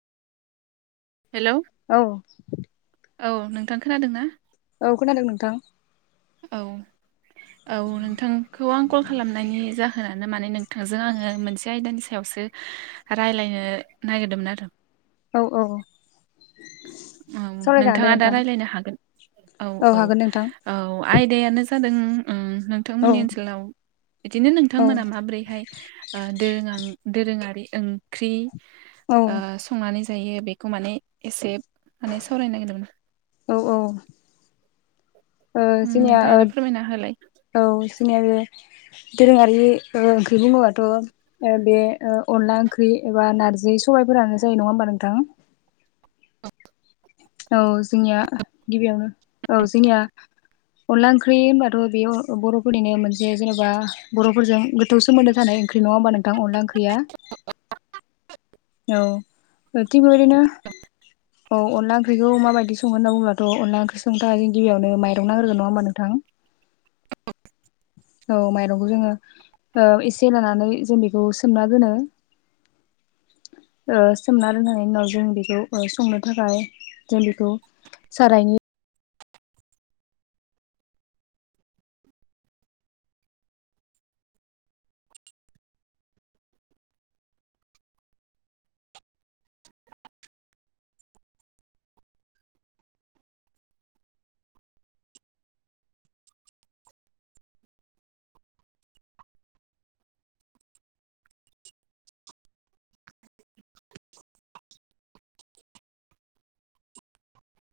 हेल' औ औ नोंथां खोनादों ना? औ खोनादों नोंथां। औ औ नोंथांखौ आं कल खालामनायनि जाहोनानो माने नोंथांजों आङो मोनसे आयदानि सायावसो राय्लायनो नागिरदोंमोन आरो। औ औ औ सावरायजागोन दे नोंथाङा दा नोंथां रायलायनो हागोन औ औ। हागोन नोंथां औ आयदायानो जादों उम औ नोंथांमोननि ओनसोलाव बिदिनो नोंथांमोना माब्रैहाय दोरो दोरोङारि ओंख्रि औ संनानै जायो बेखौ माने एसे माने सावरायनो नागिरदोंमोन। औ औ उम जोंनिया नोंथाङा ओ दा फोरमायना होलाय। औ जोंनि आरो दोरोङारि ओंख्रि बुङोबाथ' ओ बे ओ अनला ओंख्रि एबा नारजि सबायफोरानो जायो नङा होमबा नोंथां। औ जोंनिया गिबियावनो औ जोंनिया अनला ओंख्रि होनबाथ' बेयाव बर'फोरनिनो मोनसे जेन'बा बर'फोरजों गोथौ सोमोन्दो थानाय ओंख्रि नङा होमबा नोंथां अनला ओख्रिया! औ थिख बिदिबायदिनो [inaudible] औ अनला ओंख्रैखौ माबायदि सङो होनना बुंङब्लाथ' अनलाओख्रै संनो‌ थाखाय जों गिबियावनो माइंरं नांग्रोगोन नङा होनबा नोंथां! औ माइरंखौ जोङो ओ एसे लानानै जों बेखौ सोमना दोनो। ओ सोमना रोनांनायनि उनाव जों बेखौ संनो थाखाय जों बिखौ सारायनि